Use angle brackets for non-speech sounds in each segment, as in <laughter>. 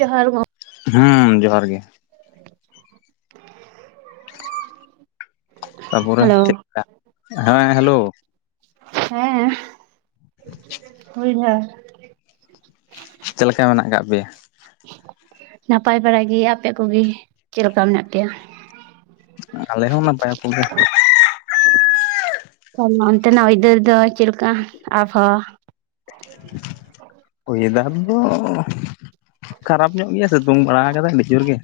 ᱡᱚᱦᱟᱨ ᱜᱚᱼᱼ ᱦᱚᱸ ᱡᱚᱦᱟᱨ ᱜᱮ ᱛᱟᱯᱚᱨᱮ ᱦᱮᱞᱳ ᱪᱮᱫᱠᱟ ᱦᱮᱸ ᱦᱮᱞᱳ ᱦᱮᱸ <inaudible> ᱪᱮᱫ ᱞᱮᱠᱟ ᱢᱮᱱᱟᱜ ᱟᱠᱟᱫ ᱯᱮᱭᱟ? ᱱᱟᱯᱟᱭ ᱵᱟᱲᱟ ᱜᱮ, ᱟᱯᱮ ᱠᱚᱜᱮ ᱪᱮᱫᱞᱮᱠᱟ ᱢᱮᱱᱟᱜ ᱯᱮᱭᱟ? ᱟᱞᱮ ᱦᱚᱸ ᱱᱟᱯᱟᱭ ᱦᱟᱛᱟᱲ ᱜᱮ ᱚᱱᱛᱮ ᱱᱟᱜ ᱟᱹᱭᱫᱟᱨ ᱫᱚ ᱪᱮᱫᱞᱮᱠᱟ ᱟᱯᱷᱟ? ᱩᱭᱫᱟᱨ ᱫᱚ ᱠᱷᱟᱨᱟᱯ ᱧᱚᱜ ᱜᱮᱭᱟ ᱥᱤᱛᱩᱝ ᱵᱟᱲᱟ ᱟᱠᱟᱫᱟᱭ ᱟᱹᱰᱤ ᱡᱳᱨ ᱜᱮ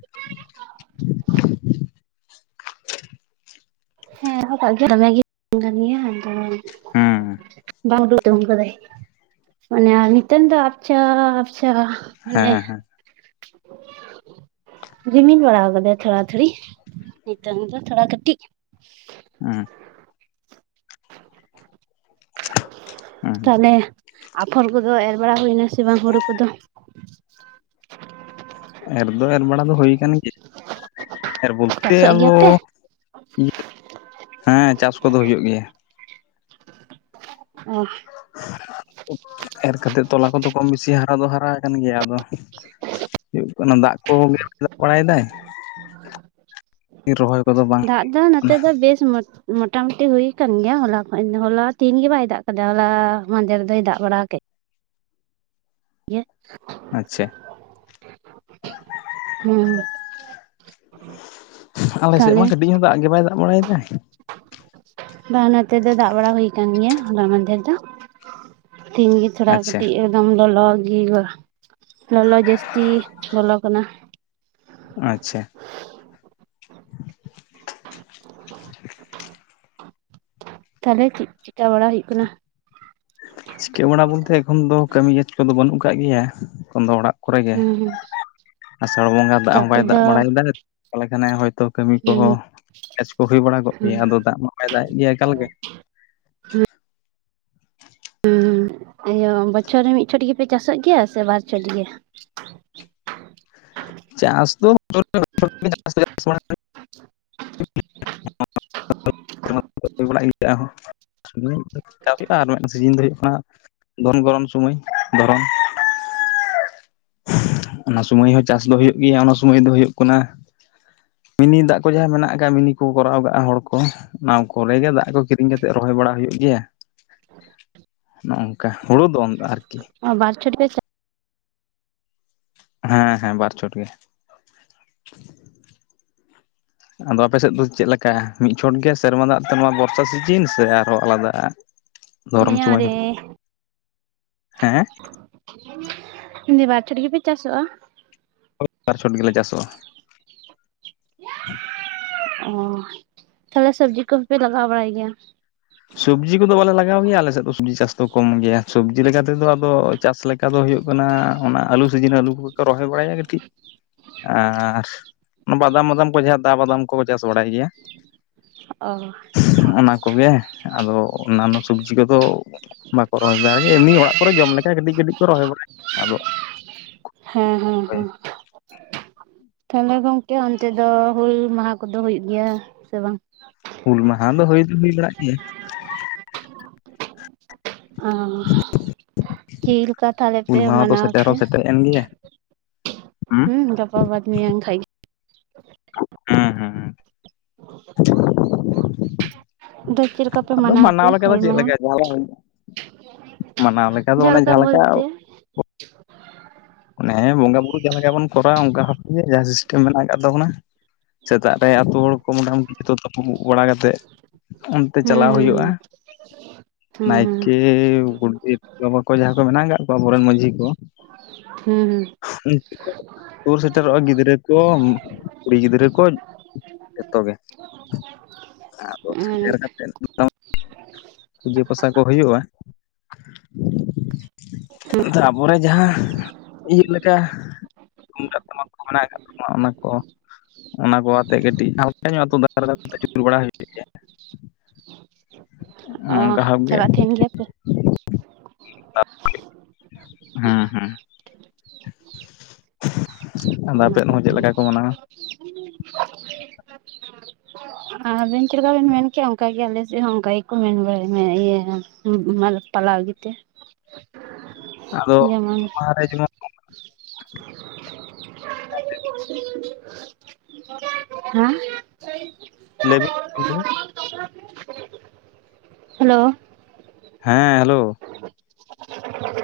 <unintelligible> ᱥᱤᱛᱩᱝ ᱦᱩᱸ ᱠᱟᱫᱟᱭ ᱢᱟᱱᱮ ᱱᱤᱛᱚᱝ ᱫᱚ ᱟᱪᱪᱷᱟᱼᱼ ᱟᱪᱪᱷᱟ ᱢᱟᱱᱮ ᱦᱮᱸ ᱦᱮᱸ <unintelligible> ᱨᱤᱢᱤᱱ ᱵᱟᱲᱟᱣ ᱠᱟᱫᱟᱭ ᱛᱷᱚᱲᱟ ᱛᱷᱩᱲᱤ ᱱᱤᱛᱚᱝ ᱫᱚ ᱛᱷᱚᱲᱟ ᱠᱟᱹᱴᱤᱡ <unintelligible> ᱦᱩᱸ ᱛᱟᱦᱞᱮ ᱟᱯᱷᱚᱨ ᱠᱚᱫᱚ ᱮᱨ ᱵᱟᱲᱟ ᱦᱩᱭᱱᱟ ᱥᱮ ᱵᱟᱝ ᱦᱩᱲᱩ ᱠᱚᱫᱚ? ᱮᱨ ᱫᱚ ᱮᱨ ᱵᱟᱲᱟ ᱫᱚ ᱦᱩᱭ ᱠᱟᱱ ᱜᱮᱭᱟ ᱮᱨ ᱵᱚᱞᱛᱮ ᱪᱟᱥᱚᱜ ᱜᱮᱭᱟ ᱟᱫᱚᱼᱼ ᱯᱮ? ᱤᱭᱟᱹ ᱦᱮᱸ ᱪᱟᱥ ᱠᱚᱫᱚ ᱦᱩᱭᱩᱜ ᱜᱮᱭᱟ᱾ ᱚ ᱮᱨ ᱠᱟᱛᱮᱫ ᱛᱚᱞᱟ ᱠᱚᱫᱚ ᱠᱚᱢ ᱵᱮᱥᱤ ᱦᱟᱨᱟ ᱫᱚ ᱦᱟᱨᱟ ᱟᱠᱟᱱ ᱜᱮᱭᱟ ᱟᱫᱚᱼᱼ ᱦᱩᱭᱩᱜ ᱠᱟᱱᱟ ᱫᱟᱜ ᱠᱚ ᱠᱚᱭᱚᱜ ᱵᱟᱲᱟᱭ ᱫᱟᱭ᱾ ᱨᱚᱦᱚᱭ ᱠᱚᱫᱚ ᱵᱟᱝ ᱫᱟᱜ ᱫᱚ ᱱᱚᱛᱮ ᱠᱟᱱᱟ᱾ ᱫᱚ ᱵᱮᱥ ᱢᱟᱹ ᱢᱚᱴᱟ ᱢᱩᱴᱤ ᱦᱩᱭ ᱟᱠᱟᱱ ᱜᱮᱭᱟ ᱦᱚᱞᱟ ᱠᱷᱚᱡ ᱦᱚᱞᱟ ᱛᱤᱦᱤᱧ ᱜᱮ ᱵᱟᱭ ᱫᱟᱜ ᱠᱟᱫᱟ ᱦᱚᱞᱟ ᱢᱟᱱᱫᱷᱮᱨ ᱫᱚᱭ ᱫᱟᱜ ᱵᱟᱲᱟ ᱠᱮᱫ ᱜᱮ ᱟᱪᱪᱷᱟ ᱦᱮᱸ ᱟᱞᱮ ᱥᱮᱫ ᱢᱟ ᱛᱟᱦᱚᱞᱮ ᱠᱟᱹᱴᱤᱡ ᱦᱚᱸ ᱫᱟᱜ ᱜᱮ ᱵᱟᱭ ᱫᱟᱜ ᱵᱟᱲᱟᱭᱮᱫᱟ᱾ ᱵᱟᱝ ᱱᱚᱛᱮ ᱫᱚ ᱫᱟᱜ ᱵᱟᱲᱟ ᱦᱩᱭ ᱠᱟᱱ ᱜᱮᱭᱟ ᱦᱚᱞᱟ ᱢᱟᱦᱚᱫᱷᱮᱨ ᱫᱚ᱾ <unintelligible> ᱛᱷᱚᱲᱟ ᱟᱪᱪᱷᱟ ᱠᱟᱹᱴᱤᱡ ᱮᱠᱫᱚᱢ ᱞᱚᱞᱚ ᱜᱮ ᱦᱩᱭᱩᱜᱼᱟ ᱞᱚᱞᱚ ᱡᱟᱹᱥᱛᱤ ᱞᱚᱞᱚ ᱠᱟᱱᱟ ᱟᱪᱪᱷᱟ <unintelligible> ᱛᱟᱦᱚᱞᱮ ᱪᱮᱫ ᱪᱤᱠᱟᱹ ᱵᱟᱲᱟ ᱦᱩᱭᱩᱜ ᱠᱟᱱᱟ? ᱪᱤᱠᱟᱹ ᱵᱟᱲᱟ ᱵᱚᱞᱛᱮ ᱮᱠᱷᱚᱱ ᱫᱚ ᱠᱟᱹᱢᱤ ᱡᱟᱥᱛᱤ ᱠᱚᱫᱚ ᱵᱟᱹᱱᱩᱜ ᱟᱠᱟᱟᱜ ᱜᱮᱭᱟ ᱮᱠᱷᱚᱱ ᱫᱚ ᱚᱲᱟᱜᱼᱼ ᱦᱩᱸ ᱦᱩᱸ ᱟᱥᱟᱲ ᱵᱚᱸᱜᱟ ᱫᱟᱜ ᱛᱚ ᱦᱚᱸ ᱟᱯᱮ ᱵᱟᱭ ᱫᱟᱜ ᱫᱚ ᱵᱟᱲᱟᱭᱮᱫᱟ ᱛᱟᱦᱚᱞᱮ ᱠᱷᱟᱱᱮ ᱦᱚᱭᱛᱳ ᱠᱟᱹᱢᱤ ᱠᱚ ᱪᱟᱥ ᱠᱚ ᱦᱩᱭ ᱵᱟᱲᱟ ᱠᱚᱜ ᱜᱮᱭᱟ ᱟᱫᱚ ᱫᱟᱜ ᱢᱟ ᱵᱟᱭ ᱫᱟᱜᱮᱫ ᱜᱮᱭᱟ ᱮᱠᱟᱞ ᱜᱮ᱾ ᱦᱮᱸ ᱤᱭᱟᱹ ᱵᱚᱪᱷᱚᱨ ᱨᱮ ᱢᱤᱫ ᱪᱷᱚᱴ ᱜᱮᱯᱮ ᱪᱟᱥᱟᱜ ᱜᱮᱭᱟ ᱥᱮ ᱵᱟᱨ ᱪᱷᱚᱴ ᱜᱮ? ᱪᱟᱥ ᱫᱚ <unintelligible> <unintelligible> ᱦᱩᱭᱩᱜᱼᱟ ᱟᱨ ᱢᱤᱫᱴᱮᱱ ᱥᱤᱡᱤᱱ ᱫᱚ ᱦᱩᱭᱩᱜ ᱠᱟᱱᱟ ᱫᱷᱚᱱ ᱜᱚᱨᱚᱱ ᱥᱚᱢᱚᱭ ᱫᱷᱚᱨᱚᱢ ᱚᱱᱟ ᱥᱚᱢᱚᱭ ᱦᱚᱸ ᱪᱟᱥ ᱫᱚ ᱦᱳᱭᱳᱜ ᱜᱮᱭᱟ ᱚᱱᱟ ᱥᱚᱢᱚᱭ ᱫᱚ ᱦᱳᱭᱩᱜ ᱠᱟᱱᱟᱼᱼ ᱢᱤᱱᱤ ᱫᱟᱜ ᱠᱚ ᱡᱟᱦᱟᱸ ᱢᱮᱱᱟᱜ ᱟᱠᱟᱫ ᱢᱤᱱᱤ ᱠᱚ ᱠᱚᱨᱟᱣ ᱠᱟᱜᱼᱟ ᱦᱚᱲ ᱠᱚ, ᱚᱱᱟ ᱠᱚᱨᱮ ᱜᱮ ᱫᱟᱜ ᱠᱚ ᱠᱤᱨᱤᱧ ᱠᱟᱛᱮᱜ ᱨᱚᱦᱚᱭ ᱵᱟᱲᱟ ᱦᱩᱭᱩᱜ ᱜᱮᱭᱟ᱾ ᱱᱚᱝᱠᱟ ᱦᱩᱲᱩ ᱫᱚ ᱟᱨᱠᱤ ᱚ ᱵᱟᱨ ᱪᱷᱚᱴ ᱯᱮ ᱪᱟᱥ ᱦᱮᱸ ᱦᱮᱸ ᱵᱟᱨ ᱪᱚᱴ ᱜᱮ᱾ ᱟᱫᱚ ᱟᱯᱮ ᱥᱮᱫ ᱫᱚ ᱪᱮᱫ ᱞᱮᱠᱟ ᱢᱤᱫ ᱪᱚᱴ ᱜᱮ ᱥᱮᱨᱢᱟ ᱫᱟᱜ ᱛᱮ ᱱᱚᱣᱟ ᱵᱚᱨᱥᱟ ᱥᱤᱡᱤᱱ ᱥᱮ ᱟᱨᱦᱚᱸ ᱟᱞᱟᱫᱟ? <unintelligible> ᱫᱷᱚᱨᱚᱱ ᱫᱮᱸᱭᱟᱸ ᱥᱚᱢᱚᱭ ᱦᱮᱸ ᱨᱮ ᱵᱟᱨ ᱪᱷᱚᱴ ᱜᱮᱯᱮ ᱪᱟᱥᱚᱜᱼᱟ? ᱵᱟᱨ ᱪᱷᱚᱴ ᱜᱮᱞᱮ ᱪᱟᱥᱚᱜᱼᱟ᱾ ᱚᱻ ᱛᱟᱦᱞᱮ ᱥᱚᱵᱡᱤ ᱠᱚᱦᱚᱸᱯᱮ ᱞᱟᱜᱟᱣ ᱵᱟᱲᱟᱭ ᱜᱮᱭᱟ? ᱥᱚᱵᱡᱤ ᱠᱚᱫᱚ ᱵᱟᱞᱮ ᱞᱟᱜᱟᱣ ᱜᱮᱭᱟ ᱟᱞᱮ ᱥᱮᱫ ᱫᱚ ᱥᱚᱵᱽᱡᱤ ᱪᱟᱥ ᱫᱚ ᱠᱚᱢ ᱜᱮᱭᱟ ᱥᱚᱵᱽᱡᱤ ᱞᱮᱠᱟ ᱛᱮᱫᱚ ᱟᱫᱚ ᱪᱟᱥ ᱞᱮᱠᱟ ᱫᱚ ᱦᱩᱭᱩᱜ ᱠᱟᱱᱟ ᱚᱱᱟ ᱟᱹᱞᱩ ᱥᱤᱡᱤᱱ ᱟᱹᱞᱩ ᱠᱚᱜᱮ ᱠᱚ ᱨᱚᱦᱚᱭ ᱵᱟᱲᱟᱭᱟ ᱠᱟᱹᱴᱤᱡ᱾ ᱟᱨ ᱵᱟᱫᱟᱢ ᱢᱟᱫᱟᱢ ᱠᱚ ᱡᱟᱦᱟᱸ ᱫᱟ ᱵᱟᱫᱟᱢ ᱠᱚ ᱪᱟᱥ ᱵᱟᱲᱟᱭ ᱜᱮᱭᱟ ᱚ ᱚᱱᱟ ᱠᱚᱜᱮ ᱦᱮᱸ ᱟᱫᱚ ᱚᱱᱟᱱᱚ ᱥᱚᱵᱡᱤ ᱠᱚᱫᱚ ᱵᱟᱠᱚ ᱨᱚᱦᱚᱭ ᱵᱟᱨᱟᱭ ᱜᱮᱭᱟ ᱢᱤᱪ ᱚᱲᱟᱜ ᱠᱚᱨᱮ ᱡᱚᱢ ᱞᱮᱠᱟ ᱠᱟᱹᱴᱤᱡ ᱠᱟᱹᱴᱤᱡ ᱠᱚ ᱨᱚᱦᱚᱭ ᱵᱟᱲᱟᱭ ᱜᱮᱭᱟ ᱟᱫᱚ᱾ ᱦᱮᱸ ᱦᱮᱸ ᱦᱟᱸ ᱛᱟᱦᱚᱞᱮ ᱜᱚᱝᱠᱮ ᱚᱱᱛᱮ ᱫᱚ ᱦᱩᱞ ᱢᱟᱦᱟ ᱠᱚᱫᱚ ᱦᱩᱭᱩᱜ ᱜᱮᱭᱟ ᱥᱮ ᱵᱟᱝ? ᱦᱩᱞ ᱢᱟᱦᱟᱸ ᱫᱚ ᱦᱩᱭ ᱫᱚ ᱦᱩᱭ ᱵᱟᱲᱟᱜ ᱜᱮᱭᱟ᱾ ᱟ ᱦᱟᱸ ᱦᱟᱸ ᱦᱟᱸ ᱪᱤᱞ ᱠᱟᱛᱷᱟᱞᱮ ᱦᱩᱞ ᱯᱮ ᱢᱟᱦᱟ ᱫᱚ ᱢᱟᱱᱟᱣ ᱥᱮᱴᱮᱨ ᱦᱚᱸ ᱛᱮ ᱥᱮᱴᱮᱨᱮᱱ ᱜᱮᱭᱟ ᱦᱩᱸ ᱦᱮᱸ ᱜᱟᱯᱟ ᱵᱟᱫᱽ ᱢᱮᱭᱟᱝ ᱠᱷᱟᱡ ᱜᱮ! ᱦᱚᱸ ᱦᱚᱸ ᱦᱚᱸ <unintelligible> ᱫᱳ ᱪᱮᱻᱞᱮᱠᱟ ᱯᱮ ᱢᱟᱱᱟᱣ ᱛᱮ ᱞᱮᱠᱟ ᱫᱚ ᱦᱩᱞ ᱪᱮᱫ ᱢᱟᱸᱦᱟᱸ ᱞᱮᱠᱟ ᱡᱟᱦᱟᱸ ᱢᱟᱱᱟᱣ ᱞᱮᱠᱟ ᱫᱚ ᱚᱱᱮ ᱡᱷᱟᱞᱠᱟ ᱡᱟᱦᱟᱸ ᱞᱮᱠᱟ ᱵᱚᱞᱛᱮ᱾ ᱚᱱᱮᱸ ᱵᱚᱸᱜᱟ ᱵᱩᱨᱩ ᱡᱟᱦᱟᱸ ᱞᱮᱠᱟ ᱵᱚᱱ ᱠᱚᱨᱟᱣᱟ ᱚᱱᱠᱟ ᱷᱟᱠ ᱜᱮ ᱡᱟᱦᱟᱸ ᱥᱤᱥᱴᱮᱢ ᱢᱮᱱᱟᱜ ᱟᱠᱟᱫ ᱛᱟᱵᱚᱱᱟ᱾ ᱥᱮᱛᱟᱜ ᱨᱮ ᱟᱹᱛᱩ ᱦᱚᱲ ᱠᱚ ᱢᱚᱴᱟᱢᱩᱴᱤ ᱡᱚᱛᱚ ᱛᱟᱯᱩ ᱵᱟᱲᱟ ᱠᱟᱛᱮᱫ ᱚᱱᱛᱮ ᱦᱩᱸ ᱪᱟᱞᱟᱣ ᱦᱩᱭᱩᱜᱼᱟ ᱦᱩᱸ ᱱᱟᱭᱠ ᱦᱩᱸ ᱠᱤ ᱜᱳᱰᱮᱛ ᱵᱟᱵᱟ ᱠᱚ ᱡᱟᱦᱟᱸ ᱠᱚ ᱢᱮᱱᱟᱜ ᱠᱟᱜ ᱠᱚᱣᱟ ᱟᱵᱚᱨᱮᱱ ᱢᱟᱺᱡᱷᱤ ᱠᱚ! ᱦᱩᱸ ᱦᱩᱸ ᱥᱩᱨ ᱥᱮᱴᱮᱨᱚᱜᱼᱟ ᱜᱤᱫᱽᱨᱟᱹ ᱠᱚ ᱠᱩᱲᱤ ᱜᱤᱫᱽᱨᱟᱹ ᱠᱚ ᱡᱚᱛᱚᱜᱮ ᱟᱫᱚ ᱦᱩᱸ ᱦᱩᱸ ᱦᱩᱸ ᱥᱮᱴᱮᱨ ᱠᱟᱛᱮ ᱫᱚ ᱯᱩᱡᱟᱹ ᱯᱟᱥᱟ ᱠᱚ ᱦᱳᱭᱳᱜᱼᱟ ᱛᱟ ᱟᱵᱚᱨᱮ ᱡᱟᱦᱟᱸ ᱤᱭᱟᱹᱜ ᱞᱮᱠᱟ ᱫᱩᱢᱫᱟᱜ ᱴᱟᱢᱟᱠ ᱠᱚ ᱢᱮᱱᱟᱜ ᱠᱟᱜ ᱛᱟᱵᱚᱱᱟ ᱚᱱᱟ ᱠᱚ ᱚᱱᱟ ᱠᱚ ᱟᱛᱮ ᱠᱟᱹᱴᱤᱡ ᱟᱪᱩᱨ ᱵᱟᱲᱟ ᱦᱩᱭᱩᱜ ᱜᱮᱭᱟ᱾ ᱚ ᱚᱱᱮ ᱚᱱᱠᱟ ᱦᱟᱜ ᱜᱮ! ᱪᱟᱞᱟᱜ ᱛᱟᱦᱮᱱ ᱜᱮᱭᱟ ᱯᱮ ᱦᱩᱸ ᱦᱩᱸ ᱟᱫᱚ ᱚ ᱟᱯᱮᱫ ᱦᱚᱸ ᱪᱮᱫ ᱞᱮᱠᱟ ᱠᱚ ᱢᱮᱱᱟ? ᱟᱵᱮᱱ ᱪᱮᱫᱞᱮᱠᱟ ᱵᱮᱱ ᱢᱮᱱ ᱠᱮᱜᱼᱟ ᱚᱱᱠᱟ ᱜᱮ ᱟᱞᱮ ᱪᱮ ᱦᱚᱸ ᱚᱱᱠᱟ ᱜᱮᱠᱚ ᱢᱮᱱ ᱵᱟᱲᱟᱭ ᱢᱮ ᱤᱭᱟᱹ ᱯᱟᱞᱟ ᱜᱮᱛᱮ᱾ <unintelligible> ᱟᱫᱚ ᱡᱮᱢᱚᱱ ᱚᱱᱟᱨᱮ ᱡᱮᱢᱚᱱ ᱦᱟᱸ ᱞᱟᱹᱵᱤᱡ ᱯᱤᱸᱰᱟ. ᱦᱮᱞᱳ ᱦᱮᱸ ᱦᱮᱞᱳ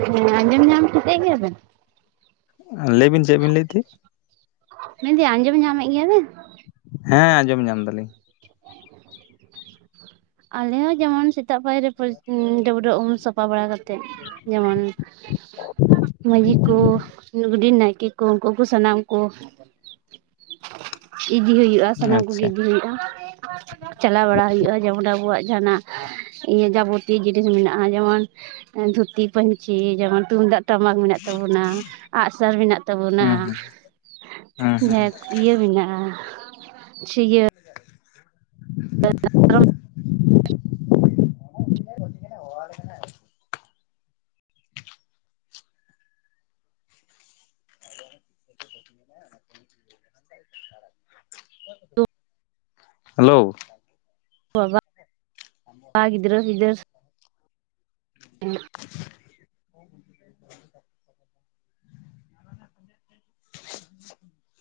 ᱦᱮᱸ ᱟᱸᱡᱚᱢ ᱧᱟᱢ ᱴᱷᱤᱠᱟᱹᱭᱮᱜ ᱜᱮᱭᱟ ᱵᱮᱱ? ᱞᱟᱹᱭ ᱵᱤᱱ ᱪᱮᱫ ᱵᱤᱱ ᱞᱟᱹᱭᱮᱫ ᱛᱟᱦᱮ? ᱢᱮᱱᱫᱤᱹᱧ ᱟᱸᱡᱚᱢ ᱧᱟᱢᱮᱫ ᱜᱮᱭᱟ ᱵᱮᱱ? ᱦᱮᱸ ᱟᱸᱡᱚᱢ ᱧᱟᱢ ᱫᱟᱞᱤᱧ᱾ ᱟᱞᱮ ᱦᱚᱸ ᱡᱮᱢᱚᱱ ᱥᱮᱛᱟᱜ ᱯᱟᱭᱟᱨ ᱨᱮ ᱰᱟᱹᱵᱽᱨᱟᱹᱜ ᱩᱢ ᱥᱟᱯᱷᱟ ᱵᱟᱲᱟ ᱠᱟᱛᱮᱜ ᱡᱮᱢᱚᱱ ᱢᱟᱹᱡᱤ ᱠᱚ ᱱᱩᱜᱰᱤ ᱱᱟᱭᱠᱮ ᱠᱚ ᱩᱱᱠᱩ ᱠᱚ ᱥᱟᱱᱟᱢ ᱠᱚ <inaudible> ᱤᱫᱤ ᱦᱩᱭᱩᱜᱼᱟ, ᱥᱟᱱᱟᱢ ᱠᱚᱜᱮ ᱟᱪᱪᱷᱟ ᱤᱫᱤ ᱦᱩᱭᱩᱜᱼᱟ, ᱪᱟᱞᱟᱣ ᱵᱟᱲᱟ ᱦᱩᱭᱩᱜᱼᱟ ᱡᱮᱢᱚᱱ ᱟᱵᱚᱣᱟᱜ ᱡᱟᱦᱟᱱᱟᱜ ᱤᱭᱟᱹ ᱡᱟᱵᱚᱛᱤᱭᱚ ᱡᱤᱱᱤᱥ ᱢᱮᱱᱟᱜᱼᱟ ᱡᱮᱢᱚᱱ ᱫᱷᱩᱛᱤ, ᱯᱟᱹᱧᱪᱤ ᱡᱮᱢᱚᱱ ᱛᱩᱢᱫᱟᱜ ᱴᱟᱢᱟᱠ ᱢᱮᱱᱟᱜ ᱛᱟᱵᱚᱱᱟ, ᱟᱜᱼᱥᱟᱨ ᱢᱮᱱᱟᱜ ᱛᱟᱵᱚᱱᱟ ᱦᱩᱸ ᱦᱩᱸ ᱦᱩᱸ ᱦᱩᱸ ᱡᱟᱦᱟᱸ ᱤᱭᱟᱹ ᱢᱮᱱᱟᱜᱼᱟ ᱪᱷᱤᱭᱟᱹ ᱪᱮᱫ ᱦᱚᱸ ᱵᱟᱝ ᱟᱸᱡᱚᱢᱚᱜ ᱠᱟᱱᱟ ᱦᱮᱞᱳ ᱵᱟᱵᱟ ᱵᱟ ᱜᱤᱫᱽᱨᱟᱹ ᱯᱤᱫᱟ. ᱨ ᱪᱮᱫ ᱦᱚᱸ ᱵᱟᱝ ᱟᱸᱡᱚᱢᱚᱜ ᱠᱟᱱᱟ ᱪᱮᱫ ᱦᱚᱸ ᱵᱟᱝ ᱟᱸᱡᱚᱢᱚᱜ ᱠᱟᱱᱟ